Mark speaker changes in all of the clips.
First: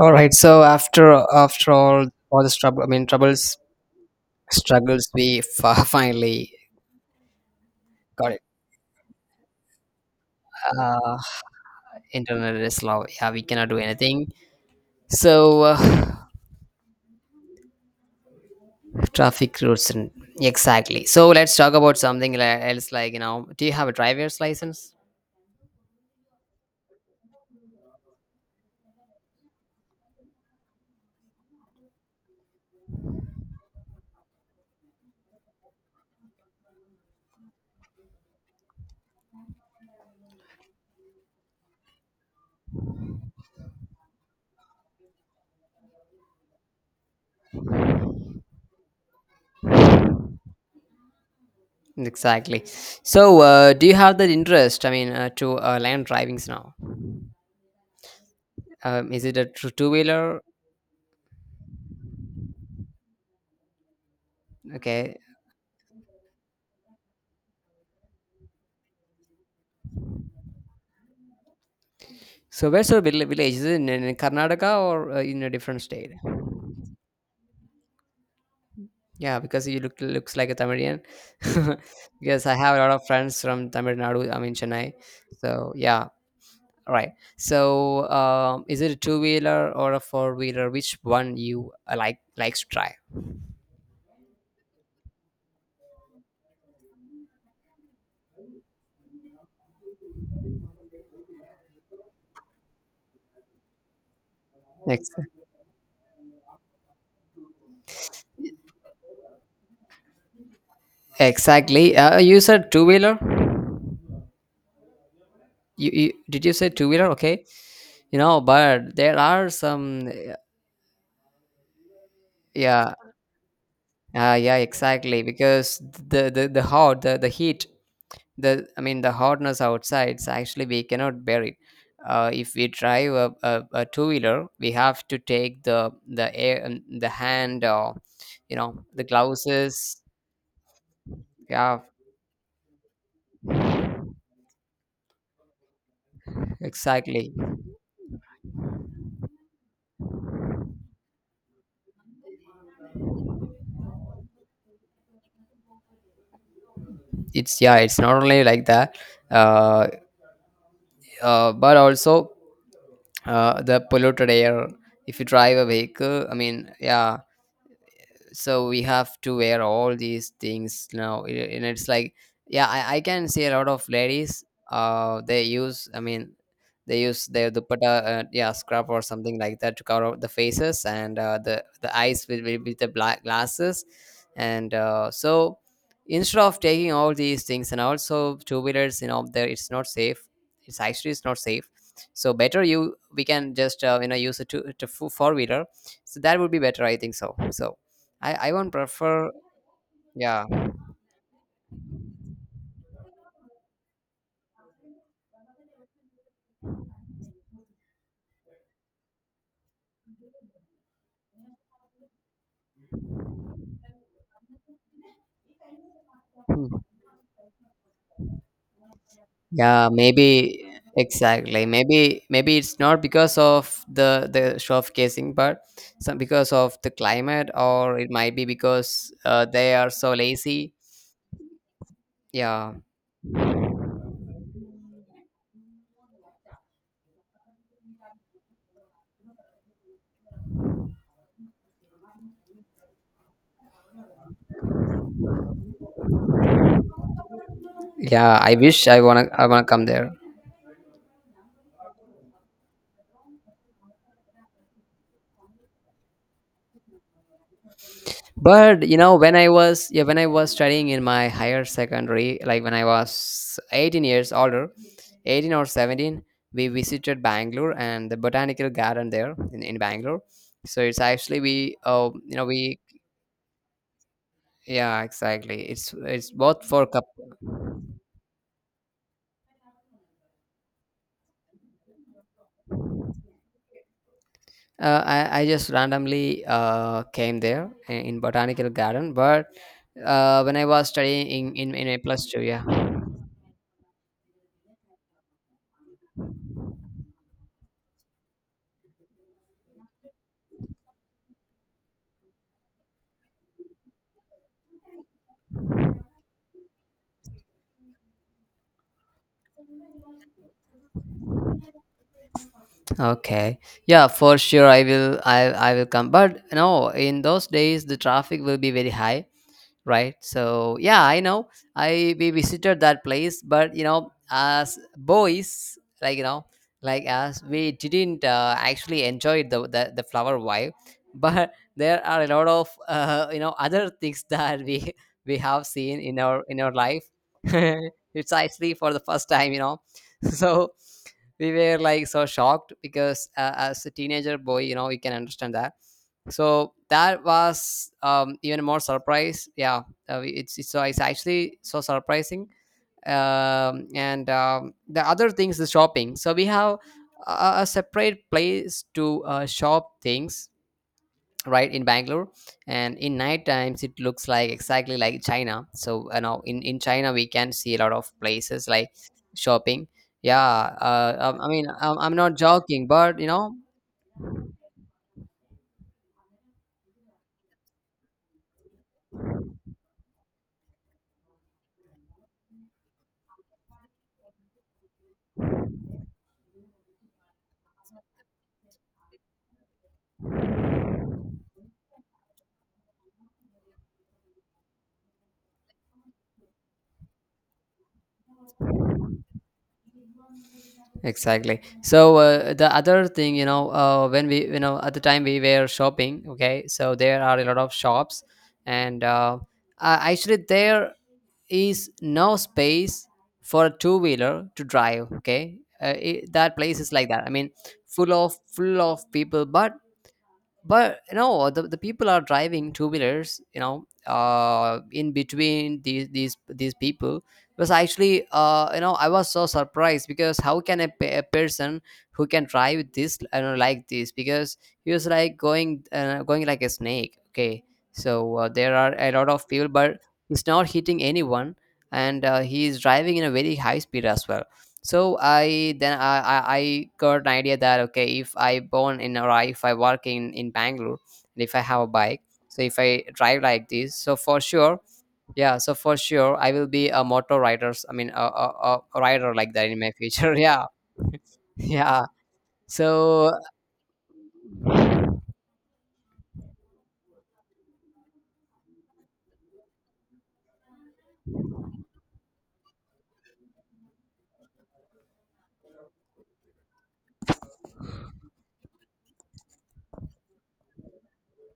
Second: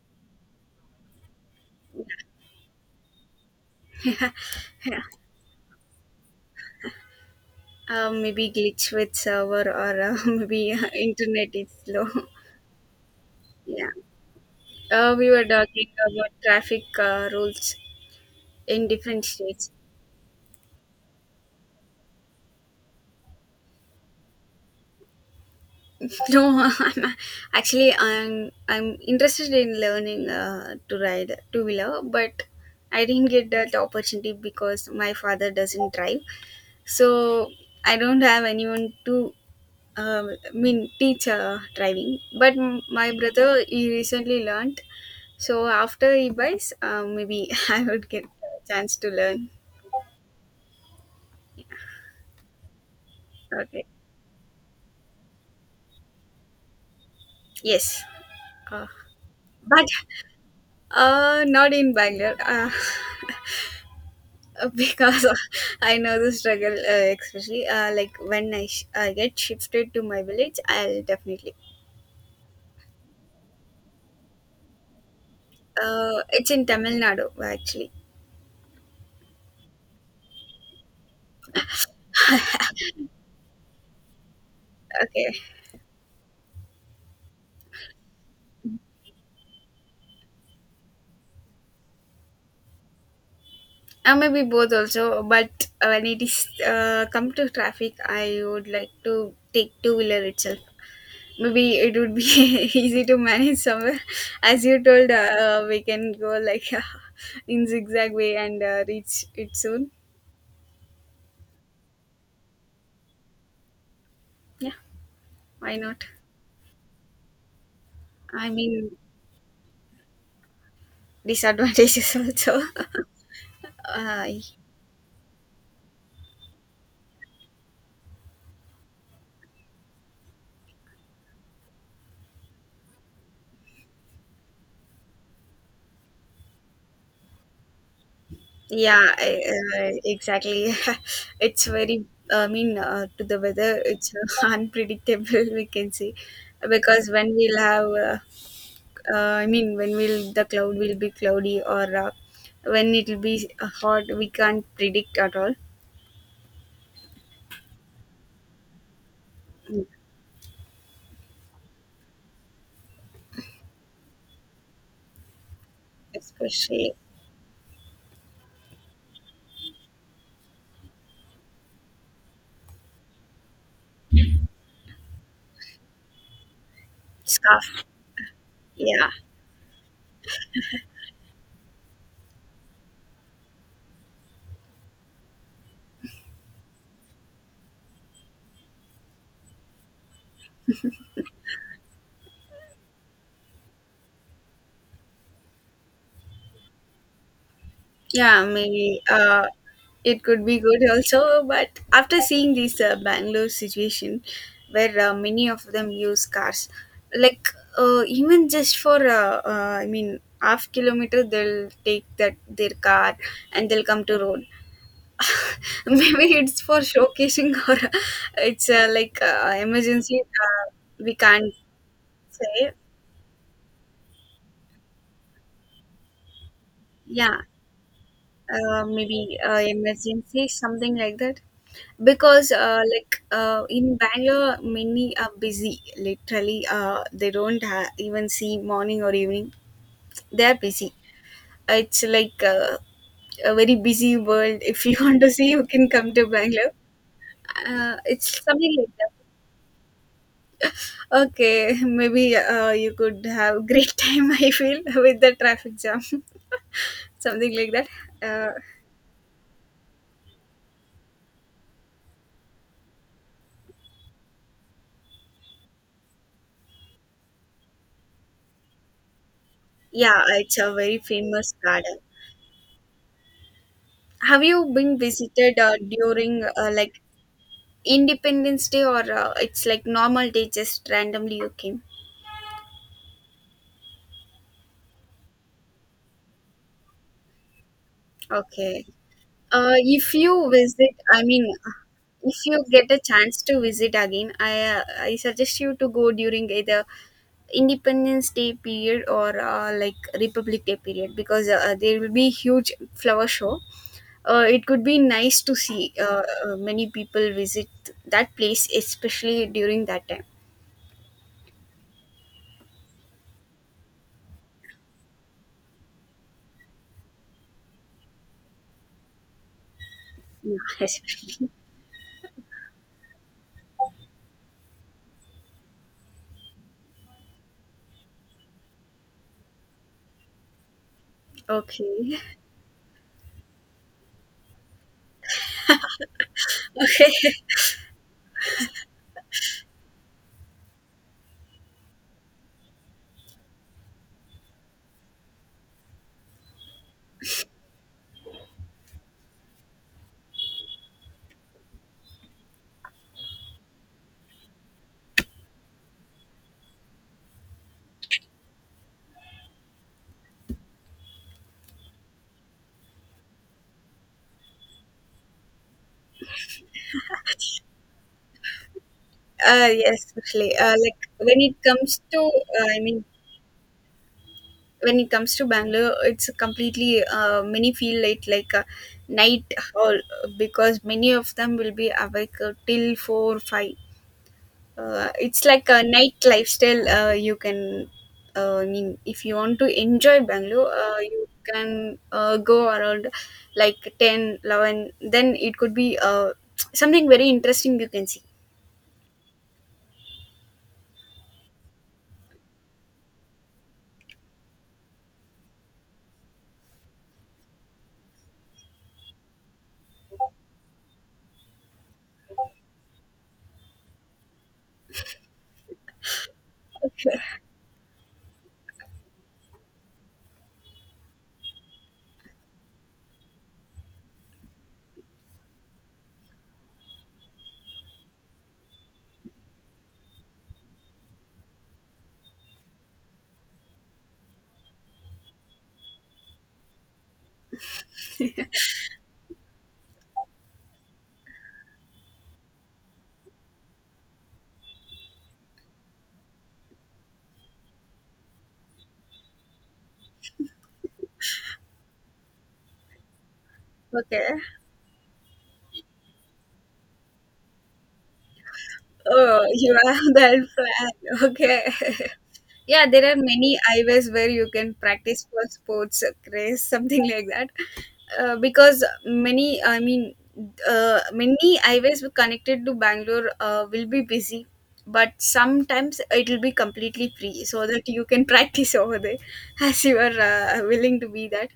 Speaker 1: All right. So after all the trouble, I mean troubles,
Speaker 2: Yeah.
Speaker 1: struggles, we finally got it.
Speaker 2: Maybe glitch with server or maybe
Speaker 1: Uh,
Speaker 2: internet is slow.
Speaker 1: Internet is slow. Yeah, we cannot do
Speaker 2: yeah.
Speaker 1: anything.
Speaker 2: We were
Speaker 1: So
Speaker 2: talking about traffic rules in different
Speaker 1: traffic
Speaker 2: states.
Speaker 1: routes and exactly. So let's talk about something else. Like, do you have a driver's license?
Speaker 2: no, I'm actually I'm interested in learning to ride two wheeler, but I didn't get that opportunity because my father doesn't drive. So I don't have anyone to teach driving. But my brother he recently learned. So after he buys, maybe I would get a chance to learn.
Speaker 1: Exactly. So
Speaker 2: Okay.
Speaker 1: do you have that interest? I mean, to land drivings now.
Speaker 2: Yes. Uh,
Speaker 1: Is it a
Speaker 2: but
Speaker 1: two wheeler?
Speaker 2: not in Bangalore
Speaker 1: Okay.
Speaker 2: because I know the struggle, especially like when I get shifted to my village, I'll definitely.
Speaker 1: So where's your village? Is it in Karnataka or in a different state?
Speaker 2: It's in Tamil Nadu actually.
Speaker 1: Yeah, because he looks like a Tamilian. Because I have a lot of friends from Tamil Nadu, I mean Chennai.
Speaker 2: Okay,
Speaker 1: So, yeah, right. So, is it a two wheeler or a four wheeler? Which one you likes to try?
Speaker 2: maybe both also, but when it is come to traffic, I would like to take two wheeler itself. Maybe it would be easy to manage somewhere as you told
Speaker 1: Ex-
Speaker 2: we can go like in zigzag way and reach it soon.
Speaker 1: Exactly. You said two wheeler.
Speaker 2: Yeah, why
Speaker 1: You,
Speaker 2: not.
Speaker 1: you did you say two wheeler? Okay. You know,
Speaker 2: I mean,
Speaker 1: but there are some.
Speaker 2: disadvantages also.
Speaker 1: Yeah.
Speaker 2: uh,
Speaker 1: Yeah. Exactly. Because the heat. The, I mean, the hotness outside, so actually we cannot bear it. If we drive a two-wheeler, we have to take the air, the hand, or you know the glasses.
Speaker 2: exactly. It's
Speaker 1: Yeah,
Speaker 2: very, to the weather it's unpredictable we can say. Because when
Speaker 1: exactly.
Speaker 2: we'll have when will the cloud will be cloudy or when it will be hot we can't predict at all.
Speaker 1: It's, yeah, it's not only like that.
Speaker 2: Mm,
Speaker 1: uh, but also, the polluted air if you drive a vehicle, I mean.
Speaker 2: especially
Speaker 1: Yeah. So we have to wear all these things now, and it's like, yeah. I can see a lot of ladies, uh, they use, I mean, they use they their
Speaker 2: scarf,
Speaker 1: dupatta, yeah, scrub or
Speaker 2: yeah.
Speaker 1: something like that to cover up the faces and, the eyes with the black glasses. And so, instead of taking all these things and also two wheelers, there, it's not safe. It's actually, it's not safe. So, better you, we can just, use a two to four wheeler. So that would be better, I think so, so. I
Speaker 2: Yeah,
Speaker 1: I won't
Speaker 2: maybe
Speaker 1: prefer.
Speaker 2: it could
Speaker 1: Yeah.
Speaker 2: be good also, but after seeing this Bangalore situation where many of them use cars, like even just for half kilometer they'll take that their car and they'll come to road. Maybe it's
Speaker 1: Hmm.
Speaker 2: for showcasing, or it's like
Speaker 1: Yeah,
Speaker 2: emergency. uh,
Speaker 1: maybe
Speaker 2: we can't
Speaker 1: exactly. Maybe
Speaker 2: say.
Speaker 1: it's not because of the showcasing, but some because of the
Speaker 2: Yeah,
Speaker 1: climate, or it might be because
Speaker 2: maybe
Speaker 1: they are so
Speaker 2: emergency
Speaker 1: lazy.
Speaker 2: something like that. Because
Speaker 1: Yeah,
Speaker 2: like in Bangalore many are busy, literally they don't even see morning or evening, they are busy. It's like a very busy world. If you want to see, you can come to Bangalore. It's
Speaker 1: yeah. I
Speaker 2: something
Speaker 1: wish
Speaker 2: like
Speaker 1: I
Speaker 2: that.
Speaker 1: wanna I wanna come there.
Speaker 2: Okay, maybe you could have great time. I feel with the traffic jam, something like that. Uh,
Speaker 1: But you know, when I was, studying in my higher secondary, like when I was 18 years older, 18 or 17, we visited Bangalore and the botanical garden there in Bangalore.
Speaker 2: yeah, it's a
Speaker 1: So
Speaker 2: very
Speaker 1: it's actually
Speaker 2: famous
Speaker 1: we,
Speaker 2: garden. Have you been
Speaker 1: yeah,
Speaker 2: visited
Speaker 1: exactly. It's,
Speaker 2: during
Speaker 1: both for
Speaker 2: like
Speaker 1: couple.
Speaker 2: Independence Day, or it's like normal day? Just randomly you came.
Speaker 1: I just randomly came there in botanical
Speaker 2: Okay.
Speaker 1: garden, but
Speaker 2: If you
Speaker 1: when I was
Speaker 2: visit,
Speaker 1: studying in a plus
Speaker 2: if
Speaker 1: two,
Speaker 2: you
Speaker 1: yeah.
Speaker 2: get a chance to visit again, I suggest you to go during either Independence Day period or like Republic Day period, because there will be huge flower show. It could be nice to see many people visit that place, especially during that time.
Speaker 1: Okay. Yeah, for sure, I will come. But no, in those days, the traffic will be very high, right,
Speaker 2: Yeah,
Speaker 1: so, yeah, I know.
Speaker 2: especially.
Speaker 1: I We visited that place, but you know, as boys, like, like, as we didn't actually enjoy the flower vibe, but there
Speaker 2: Okay.
Speaker 1: are a lot of, you know, other things that we we have seen in our life. It's actually for the first time, so we were like so shocked because, as a teenager boy, you know you can understand that. So that was, even more surprise, yeah. It's so, it's actually so surprising. And, the other things, the shopping, so we have a separate place to shop things, right, in Bangalore. And in night times, it looks like exactly like China. So in China, we can see a lot of places like shopping.
Speaker 2: Yes, especially.
Speaker 1: Yeah,
Speaker 2: Like when
Speaker 1: I
Speaker 2: it
Speaker 1: mean,
Speaker 2: comes
Speaker 1: I'm
Speaker 2: to,
Speaker 1: not joking, but
Speaker 2: when it comes to Bangalore, it's completely many feel it like a night hall, because many of them will be awake till 4-5. It's like a night lifestyle. You can, if you want to enjoy Bangalore, you can go around like 10-11. Then it could be something very interesting you can see.
Speaker 1: exactly. So, the other thing, when we, at the time we were shopping, okay, so there are a lot of shops, and, actually, there is no space for a two wheeler to drive. Okay, that place is like that. I mean, full of people, but, you know, the people are driving two wheelers, in between these people. Was actually, I was so surprised because how can a person who can drive this? I don't know, like this. Because he was like, going like a snake, okay. So there are a lot of people, but he's not hitting anyone. And he is driving in a very high speed as well. So I then, I got an idea that, okay, if I born in, or if I work in Bangalore, and if I have a bike, so if I drive like this, so
Speaker 2: Okay.
Speaker 1: for sure, yeah, so for sure I will be a motor rider. I mean, a rider
Speaker 2: Oh,
Speaker 1: like that
Speaker 2: you
Speaker 1: in my
Speaker 2: have
Speaker 1: future.
Speaker 2: that
Speaker 1: Yeah.
Speaker 2: plan. Okay.
Speaker 1: Yeah.
Speaker 2: Yeah, there are
Speaker 1: So
Speaker 2: many eyewears where you can practice for sports craze, something like that. Because many, many eyewears connected to Bangalore will be busy, but sometimes it will be completely free so that you can practice over there as you are willing to be that.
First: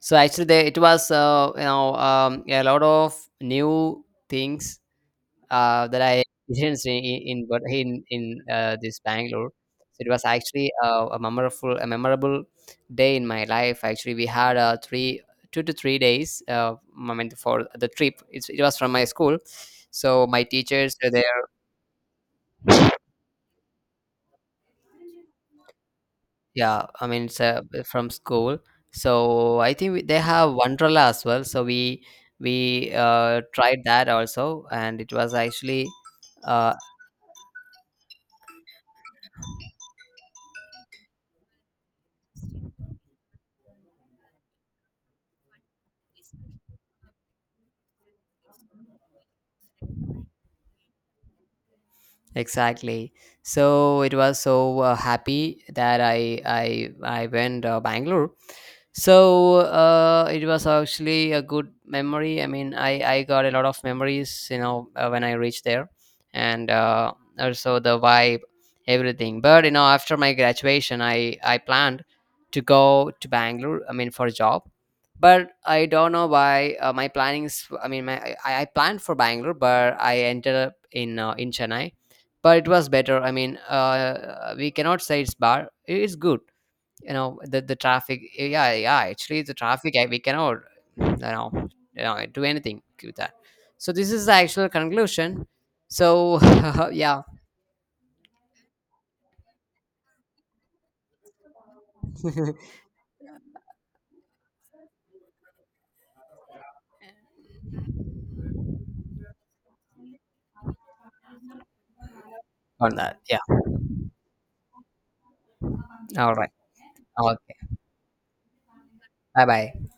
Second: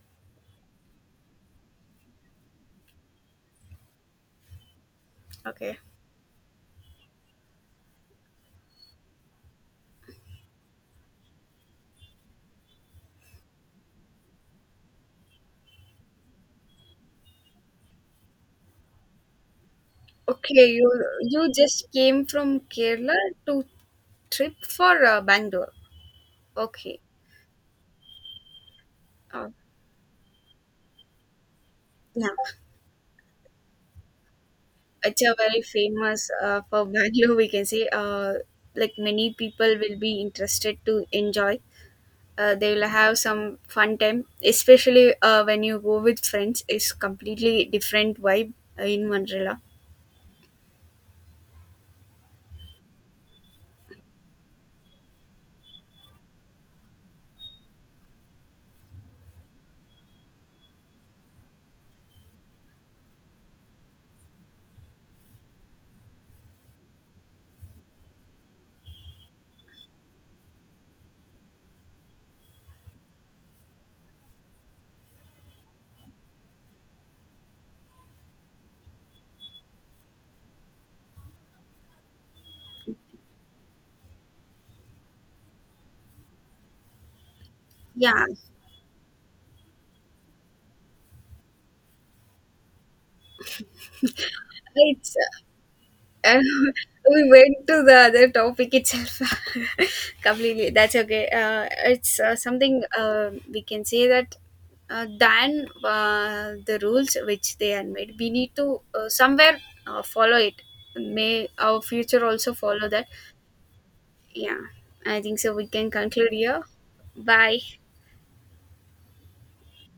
Speaker 1: so actually, it was, a lot of new things
Speaker 2: Okay.
Speaker 1: that I experienced in this Bangalore. So it was actually a memorable, day in my life. Actually, we had three two to 3 days. I mean, for the trip, it was from my school, so my
Speaker 2: Okay, you
Speaker 1: teachers were there.
Speaker 2: you just came from Kerala to trip for Bangalore.
Speaker 1: Yeah,
Speaker 2: Okay.
Speaker 1: I mean, it's from school.
Speaker 2: Uh,
Speaker 1: So I think they have Wonderla as well. So
Speaker 2: yeah,
Speaker 1: we tried that also, and it
Speaker 2: it's a
Speaker 1: was
Speaker 2: very
Speaker 1: actually.
Speaker 2: famous
Speaker 1: Uh,
Speaker 2: for Bangalore. We can say like many people will be interested to enjoy. They will have some fun time, especially when you go with friends. It's completely different vibe in Manrila.
Speaker 1: Exactly. So it was so happy that I went Bangalore. So it was actually a good memory. I mean, I got a lot of memories, you know, when I reached there, and also the vibe, everything. But you know, after my graduation, I planned to go to Bangalore. I mean, for a job. But I don't know why, my plannings. I mean, I planned for Bangalore, but I ended up in Chennai. But it was better. I mean, we cannot say it's bad, it's good. You know, the traffic,
Speaker 2: Yeah,
Speaker 1: yeah, yeah, actually the traffic, we cannot, you know, do anything with that. So this is the actual
Speaker 2: it's
Speaker 1: conclusion, so.
Speaker 2: and
Speaker 1: Yeah.
Speaker 2: we went to the other topic itself completely. That's okay. It's something we can say that, than the rules which they had made, we need to somewhere follow it. May our future also follow
Speaker 1: On
Speaker 2: that.
Speaker 1: that, yeah.
Speaker 2: Yeah, I think so. We can conclude
Speaker 1: All right.
Speaker 2: here. Bye.
Speaker 1: Okay. Bye bye.